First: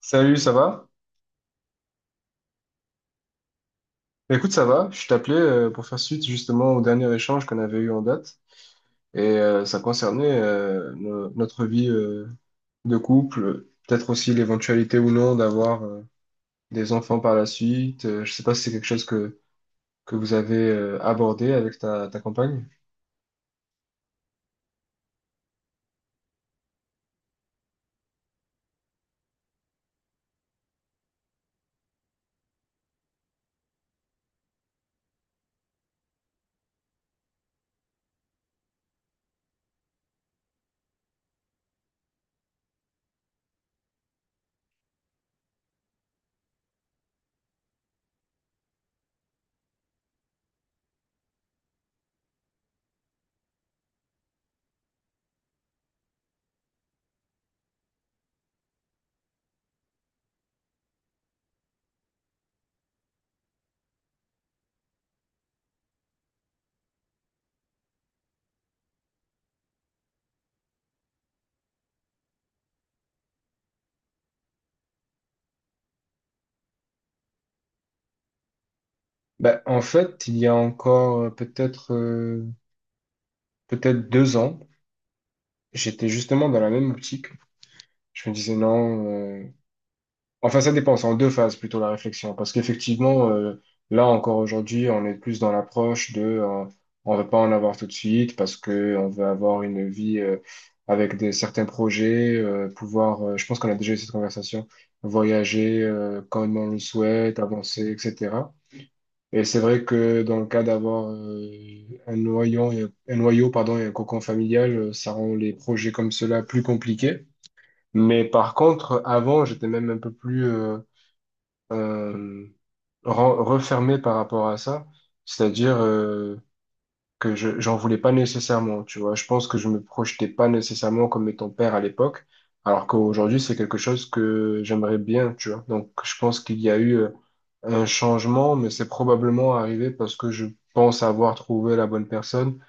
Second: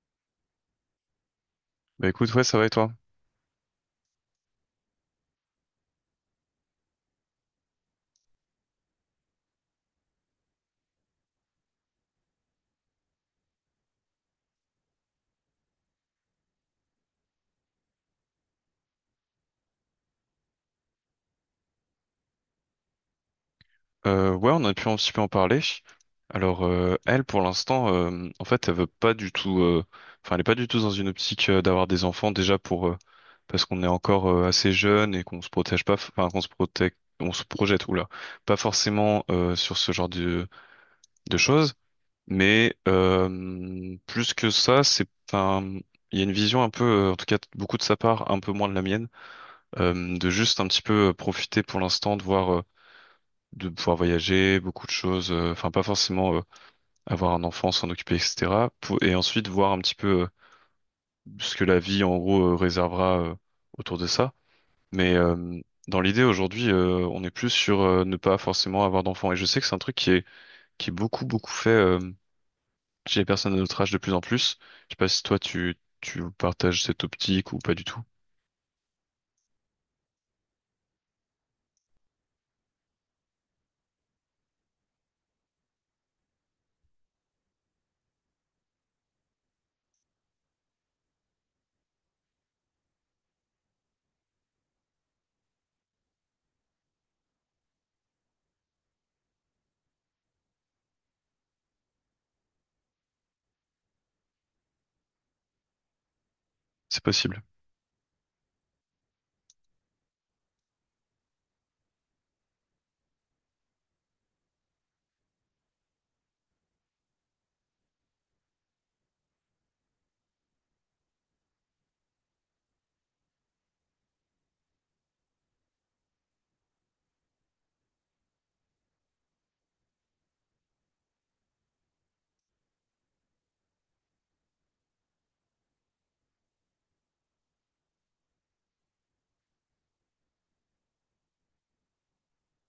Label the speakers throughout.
Speaker 1: Salut, ça va?
Speaker 2: Bah écoute, ouais, ça va et toi?
Speaker 1: Bah, écoute, ça va. Je t'appelais pour faire suite justement au dernier échange qu'on avait eu en date. Ça concernait notre vie de couple, peut-être aussi l'éventualité ou non d'avoir des enfants par la suite. Je sais pas si c'est quelque chose que vous avez abordé avec ta compagne.
Speaker 2: Ouais, on a pu un petit peu en parler. Alors, elle, pour l'instant, en fait, elle veut pas du tout. Enfin, elle est pas du tout dans une optique d'avoir des enfants déjà pour parce qu'on est encore assez jeune et qu'on se protège pas. Enfin, qu'on se protège, on se projette. Oula, pas forcément sur ce genre de choses. Mais plus que ça, c'est. Enfin, il y a une vision un peu, en tout cas, beaucoup de sa part, un peu moins de la mienne, de juste un petit peu profiter pour l'instant de voir. De pouvoir voyager, beaucoup de choses, enfin pas forcément avoir un enfant, s'en occuper, etc. Et ensuite voir un petit peu ce que la vie en gros réservera autour de ça. Mais dans l'idée aujourd'hui, on est plus sur ne pas forcément avoir d'enfant. Et je sais que c'est un truc qui est beaucoup beaucoup fait chez les personnes de notre âge de plus en plus. Je sais pas si toi tu partages cette optique ou pas du tout.
Speaker 1: Bah, en fait, il y a encore peut-être deux ans, j'étais justement dans la même optique. Je me disais non. Enfin, ça dépend, c'est en deux phases plutôt la réflexion, parce qu'effectivement, là encore aujourd'hui, on est plus dans l'approche de, on veut pas en avoir tout de suite parce que on veut avoir une vie avec des certains projets, pouvoir, je pense qu'on a déjà eu cette conversation, voyager quand on le
Speaker 2: C'est
Speaker 1: souhaite,
Speaker 2: possible.
Speaker 1: avancer, etc. Et c'est vrai que dans le cas d'avoir un un noyau, pardon, et un cocon familial, ça rend les projets comme cela plus compliqués. Mais par contre, avant, j'étais même un peu plus euh, refermé par rapport à ça, c'est-à-dire que je j'en voulais pas nécessairement, tu vois. Je pense que je me projetais pas nécessairement comme étant père à l'époque, alors qu'aujourd'hui c'est quelque chose que j'aimerais bien, tu vois. Donc je pense qu'il y a eu un changement, mais c'est probablement arrivé parce que je pense avoir trouvé la bonne personne,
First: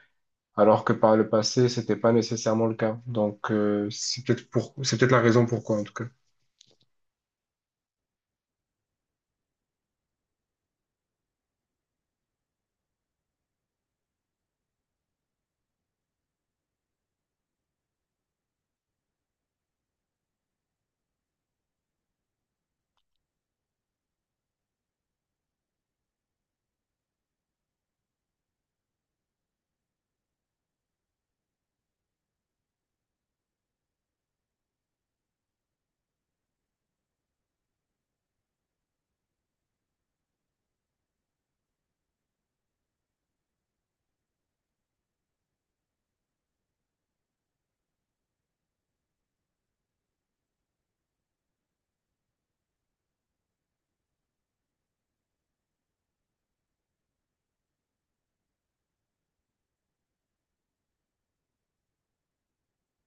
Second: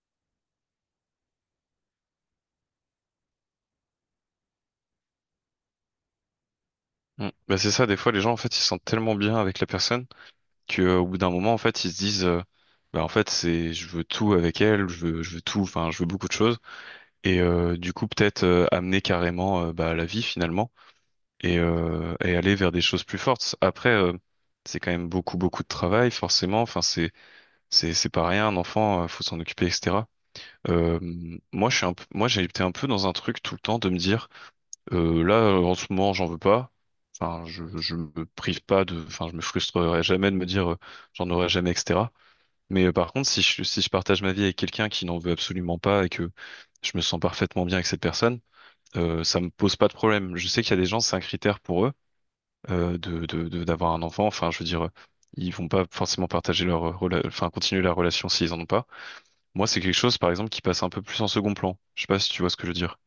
Speaker 1: alors que par le passé c'était pas nécessairement le cas. Donc c'est peut-être la raison pourquoi en tout cas.
Speaker 2: Mm. Bah c'est ça, des fois les gens en fait ils se sentent tellement bien avec la personne que au bout d'un moment en fait ils se disent bah en fait c'est je veux tout avec elle je veux tout enfin je veux beaucoup de choses et du coup peut-être amener carrément bah, à la vie finalement et aller vers des choses plus fortes après c'est quand même beaucoup beaucoup de travail forcément enfin c'est pas rien un enfant faut s'en occuper etc. Euh, Moi je suis un peu, moi j'ai été un peu dans un truc tout le temps de me dire là en ce moment j'en veux pas enfin je me prive pas de enfin je me frustrerai jamais de me dire j'en aurai jamais etc. Mais par contre, si je partage ma vie avec quelqu'un qui n'en veut absolument pas et que je me sens parfaitement bien avec cette personne, ça me pose pas de problème. Je sais qu'il y a des gens, c'est un critère pour eux de, d'avoir un enfant. Enfin, je veux dire, ils vont pas forcément partager leur enfin continuer la relation s'ils en ont pas. Moi, c'est quelque chose, par exemple, qui passe un peu plus en second plan. Je sais pas si tu vois ce que je veux dire.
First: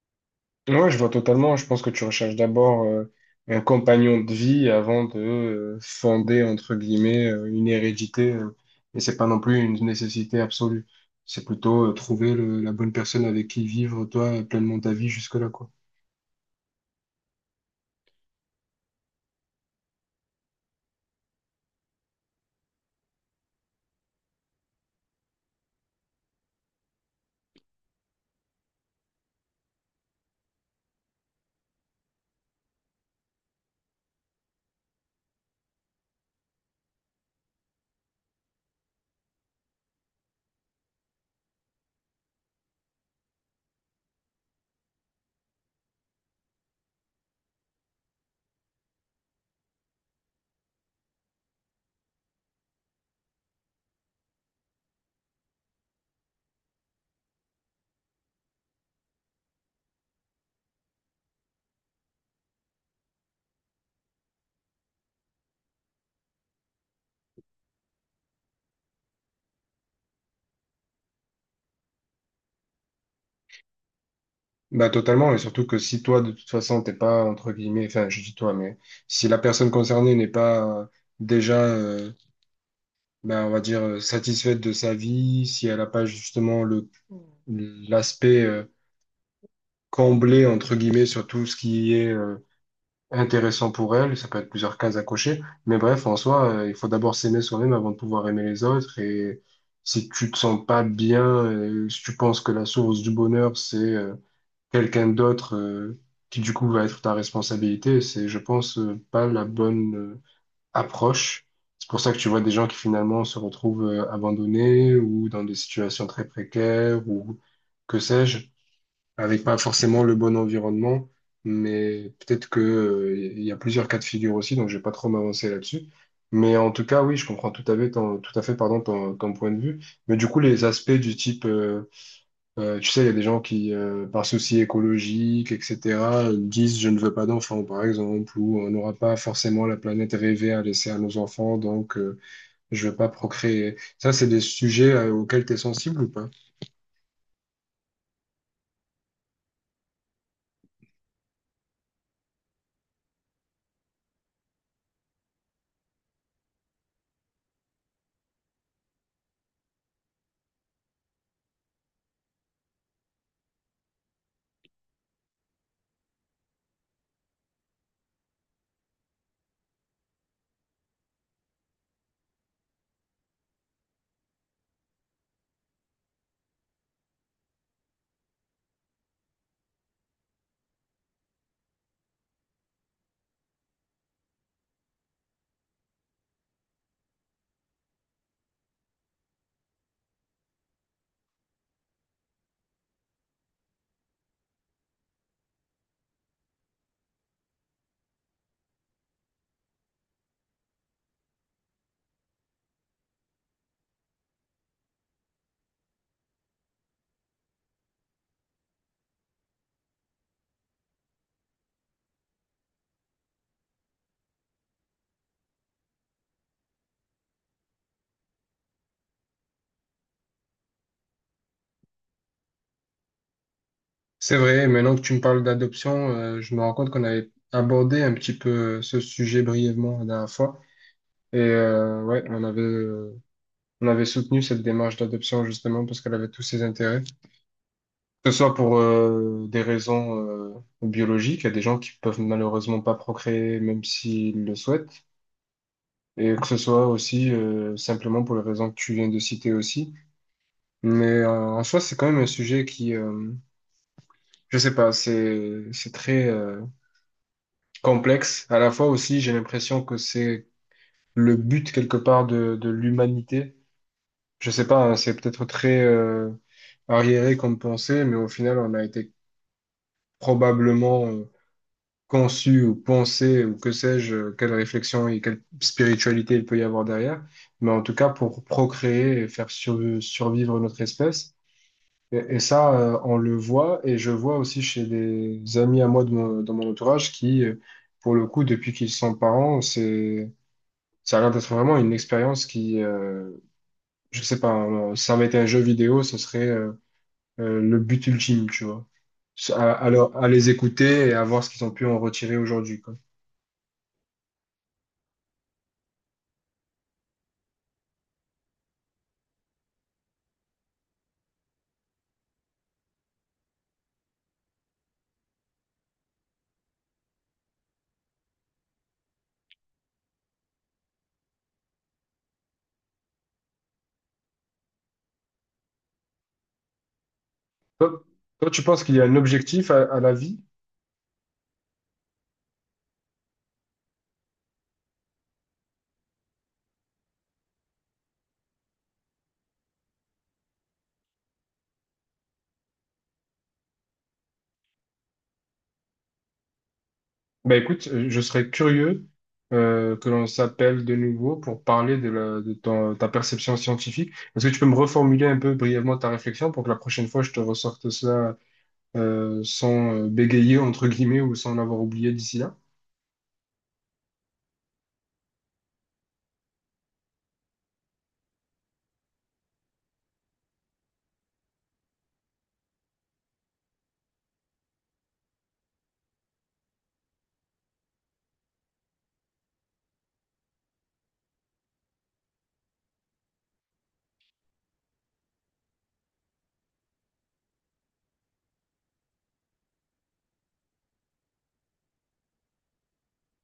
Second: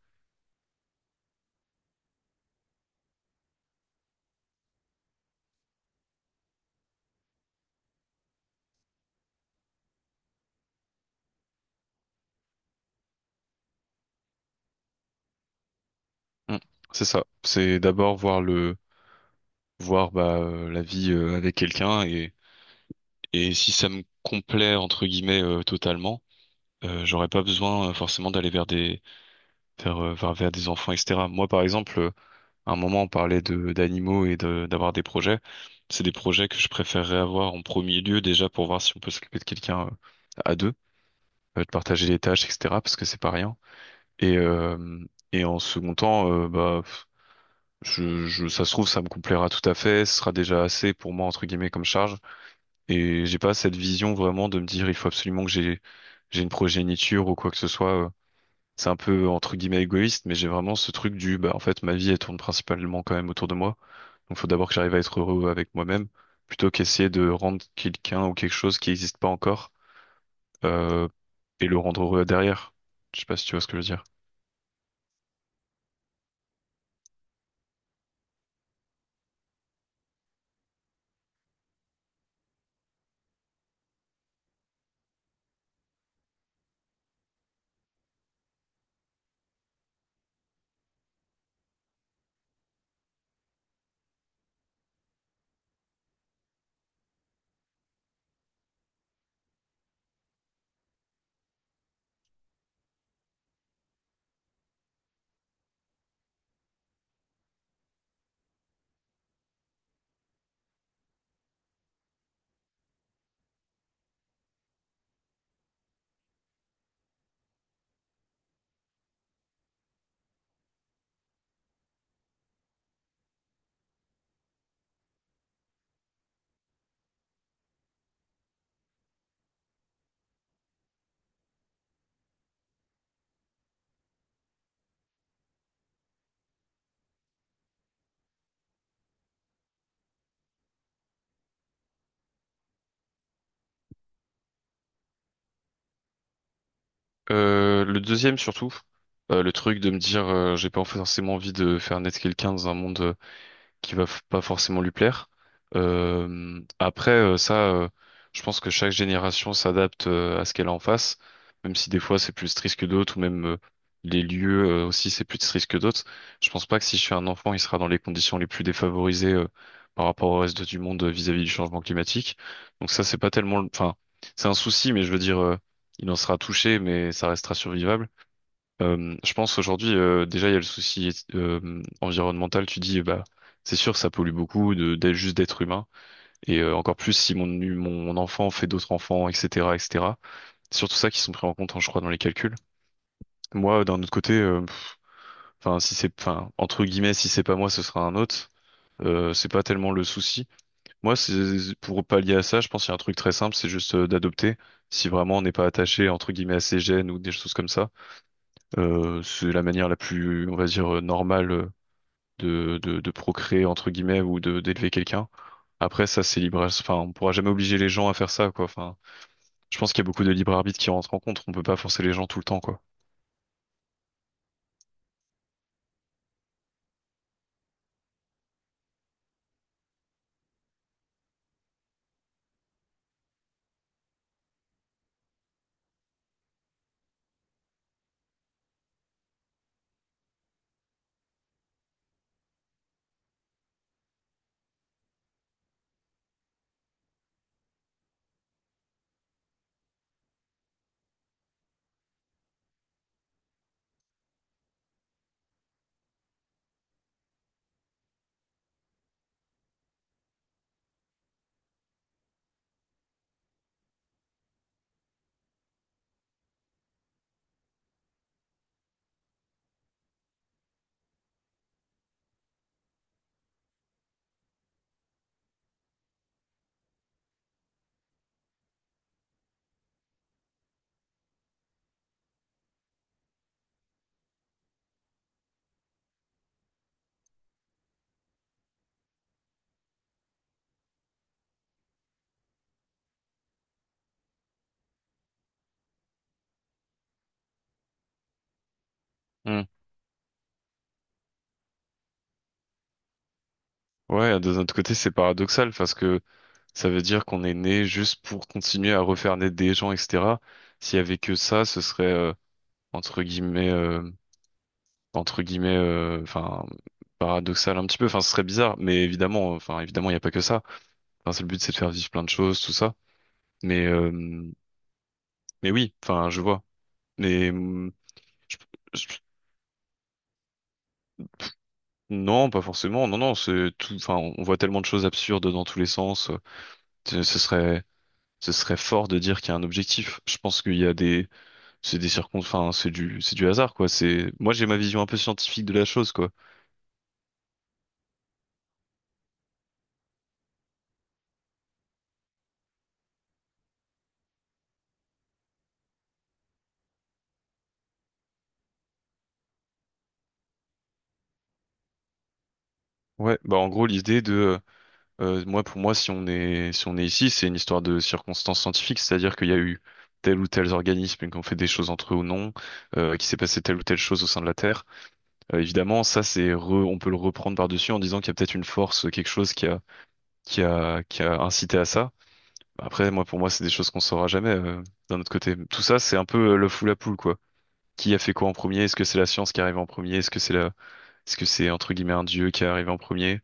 Speaker 1: Ouais, ouais, je vois totalement. Je pense que tu recherches d'abord un compagnon de vie avant de fonder, entre guillemets, une hérédité. Et c'est pas non plus une nécessité absolue. C'est plutôt trouver la bonne personne avec qui vivre, toi, pleinement ta vie jusque-là, quoi.
Speaker 2: Mm. C'est ça. C'est d'abord voir bah la vie avec quelqu'un et si ça me complaît entre guillemets totalement. J'aurais pas besoin forcément d'aller vers vers des enfants, etc. Moi, par exemple, à un moment, on parlait de d'animaux et d'avoir des projets. C'est des projets que je préférerais avoir en premier lieu déjà pour voir si on peut s'occuper de quelqu'un à deux, de partager les tâches, etc. Parce que c'est pas rien. Et euh, et en second temps, je ça se trouve ça me complaira tout à fait. Ce sera déjà assez pour moi entre guillemets comme charge. Et j'ai pas cette vision vraiment de me dire il faut absolument que j'ai une progéniture ou quoi que ce soit. C'est un peu entre guillemets égoïste, mais j'ai vraiment ce truc du bah en fait ma vie elle tourne principalement quand même autour de moi. Donc faut d'abord que j'arrive à être heureux avec moi-même, plutôt qu'essayer de rendre quelqu'un ou quelque chose qui n'existe pas encore euh, et le rendre heureux derrière. Je sais pas si tu vois ce que je veux dire.
Speaker 1: Bah, totalement. Et surtout que si toi, de toute façon, t'es pas, entre guillemets, enfin, je dis toi, mais si la personne concernée n'est pas déjà, euh, bah, on va dire, satisfaite de sa vie, si elle n'a pas justement l'aspect combler, entre guillemets, sur tout ce qui est intéressant pour elle. Ça peut être plusieurs cases à cocher. Mais bref, en soi, il faut d'abord s'aimer soi-même avant de pouvoir aimer les autres. Et si tu te sens pas bien, si tu penses que la source du bonheur, c'est quelqu'un d'autre qui, du coup, va être ta responsabilité, c'est, je pense, pas la bonne approche. C'est pour ça que tu vois des gens qui finalement se retrouvent abandonnés ou dans des situations très précaires ou que sais-je avec pas forcément le bon environnement, mais peut-être que, il y a plusieurs cas de figure aussi, donc je vais pas trop m'avancer là-dessus. Mais en tout cas, oui, je comprends tout à fait ton, tout à fait, pardon, ton point de vue. Mais du coup, les aspects du type, tu sais, il y a des gens qui, par souci écologique, etc., disent je ne veux pas d'enfants, par exemple, ou on n'aura pas forcément la planète rêvée à laisser à nos enfants, donc je veux pas procréer. Ça, c'est des sujets auxquels tu es sensible ou pas?
Speaker 2: Le deuxième surtout, le truc de me dire j'ai pas forcément envie de faire naître quelqu'un dans un monde qui pas forcément lui plaire. Euh, après, euh, ça, euh, je pense que chaque génération s'adapte à ce qu'elle a en face, même si des fois c'est plus triste que d'autres, ou même les lieux aussi c'est plus triste que d'autres. Je pense pas que si je suis un enfant, il sera dans les conditions les plus défavorisées par rapport au reste du monde vis-à-vis du changement climatique. Donc ça, c'est pas tellement, le- enfin, c'est un souci, mais je veux dire, il en sera touché, mais ça restera survivable. Je pense aujourd'hui, déjà, il y a le souci environnemental. Tu dis, bah, c'est sûr, ça pollue beaucoup juste d'être humain. Et encore plus si mon enfant fait d'autres enfants, etc. C'est surtout ça qui sont pris en compte, hein, je crois, dans les calculs. Moi, d'un autre côté, enfin, si c'est, enfin, entre guillemets, si c'est pas moi, ce sera un autre. C'est pas tellement le souci. Moi, c'est pour pallier à ça, je pense qu'il y a un truc très simple, c'est juste d'adopter. Si vraiment on n'est pas attaché entre guillemets à ses gènes ou des choses comme ça, c'est la manière la plus, on va dire, normale de procréer entre guillemets ou de d'élever quelqu'un. Après ça c'est libre, enfin on pourra jamais obliger les gens à faire ça quoi. Enfin, je pense qu'il y a beaucoup de libre arbitre qui rentre en compte. On peut pas forcer les gens tout le temps quoi.
Speaker 1: C'est vrai, maintenant que tu me parles d'adoption, je me rends compte qu'on avait abordé un petit peu ce sujet brièvement la dernière fois. Et ouais, on avait soutenu cette démarche d'adoption justement parce qu'elle avait tous ses intérêts. Que ce soit pour des raisons biologiques, il y a des gens qui peuvent malheureusement pas procréer même s'ils le souhaitent. Et que ce soit aussi simplement pour les raisons que tu viens de citer aussi. Mais en soi, c'est quand même un sujet qui, je sais pas, c'est très... complexe. À la fois aussi, j'ai l'impression que c'est le but quelque part de l'humanité. Je sais pas, hein, c'est peut-être très arriéré comme pensée, mais au final, on a été probablement conçu ou pensé ou que sais-je, quelle réflexion et quelle spiritualité il peut y avoir derrière. Mais en tout cas, pour procréer et faire survivre notre espèce. Et ça, on le voit, et je vois aussi chez des amis à moi de dans mon entourage qui pour le coup, depuis qu'ils sont parents, c'est ça a l'air d'être vraiment une expérience qui, je sais pas, si ça avait été un jeu vidéo, ce serait le but ultime, tu vois.
Speaker 2: Hmm.
Speaker 1: À les écouter et à voir ce qu'ils ont pu en retirer aujourd'hui, quoi.
Speaker 2: Ouais, de notre côté c'est paradoxal parce que ça veut dire qu'on est né juste pour continuer à refaire naître des gens etc. S'il y avait que ça, ce serait entre guillemets euh, entre guillemets enfin paradoxal un petit peu. Enfin ce serait bizarre, mais évidemment enfin évidemment il n'y a pas que ça. Enfin, c'est le but c'est de faire vivre plein de choses tout ça. Mais euh, Mais oui, enfin, je vois. Mais hum,
Speaker 1: Toi, Toi,
Speaker 2: je-
Speaker 1: tu penses qu'il y a un
Speaker 2: je-
Speaker 1: objectif à la vie?
Speaker 2: non, pas forcément. Non, non, c'est tout. Enfin, on voit tellement de choses absurdes dans tous les sens. Ce ce serait, ce serait fort de dire qu'il y a un objectif. Je pense qu'il y a des, c'est des circon. Enfin, c'est du hasard, quoi. C'est, moi, j'ai ma vision un peu scientifique de la chose, quoi.
Speaker 1: Bah écoute, je serais curieux que l'on s'appelle de nouveau pour parler de ta perception scientifique. Est-ce que tu peux me reformuler un peu brièvement ta réflexion pour que la prochaine fois je te ressorte cela sans bégayer, entre guillemets, ou sans l'avoir oublié d'ici là?
Speaker 2: Ouais. Bah, en gros, moi, pour moi, si on est ici, c'est une histoire de circonstances scientifiques, c'est-à-dire qu'il y a eu tel ou tel organisme qui ont fait des choses entre eux ou non, qui s'est passé telle ou telle chose au sein de la Terre. Évidemment, ça, on peut le reprendre par-dessus en disant qu'il y a peut-être une force, quelque chose qui a incité à ça. Après, moi, pour moi, c'est des choses qu'on saura jamais, d'un autre côté. Tout ça, c'est un peu le fou la poule, quoi. Qui a fait quoi en premier? Est-ce que c'est la science qui arrive en premier? Est-ce que c'est, entre guillemets, un dieu qui est arrivé en premier?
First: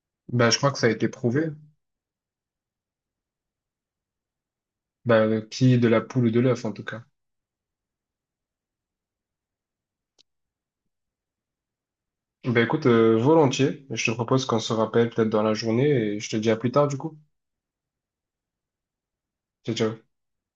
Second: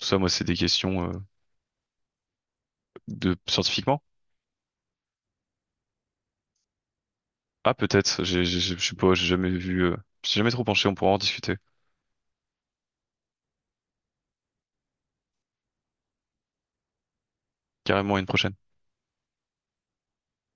Speaker 2: Tout ça, moi, c'est
Speaker 1: Bah,
Speaker 2: des
Speaker 1: je crois que ça a
Speaker 2: questions,
Speaker 1: été prouvé.
Speaker 2: scientifiquement.
Speaker 1: Bah, qui de la poule ou de l'œuf, en tout cas.
Speaker 2: Ah, peut-être. Je sais pas, j'ai jamais vu, je suis jamais trop penché, on pourra en discuter.
Speaker 1: Bah, écoute, volontiers. Je te propose qu'on se rappelle peut-être dans la journée et je te dis à plus tard, du coup.
Speaker 2: Carrément à une prochaine.
Speaker 1: Ciao, ciao.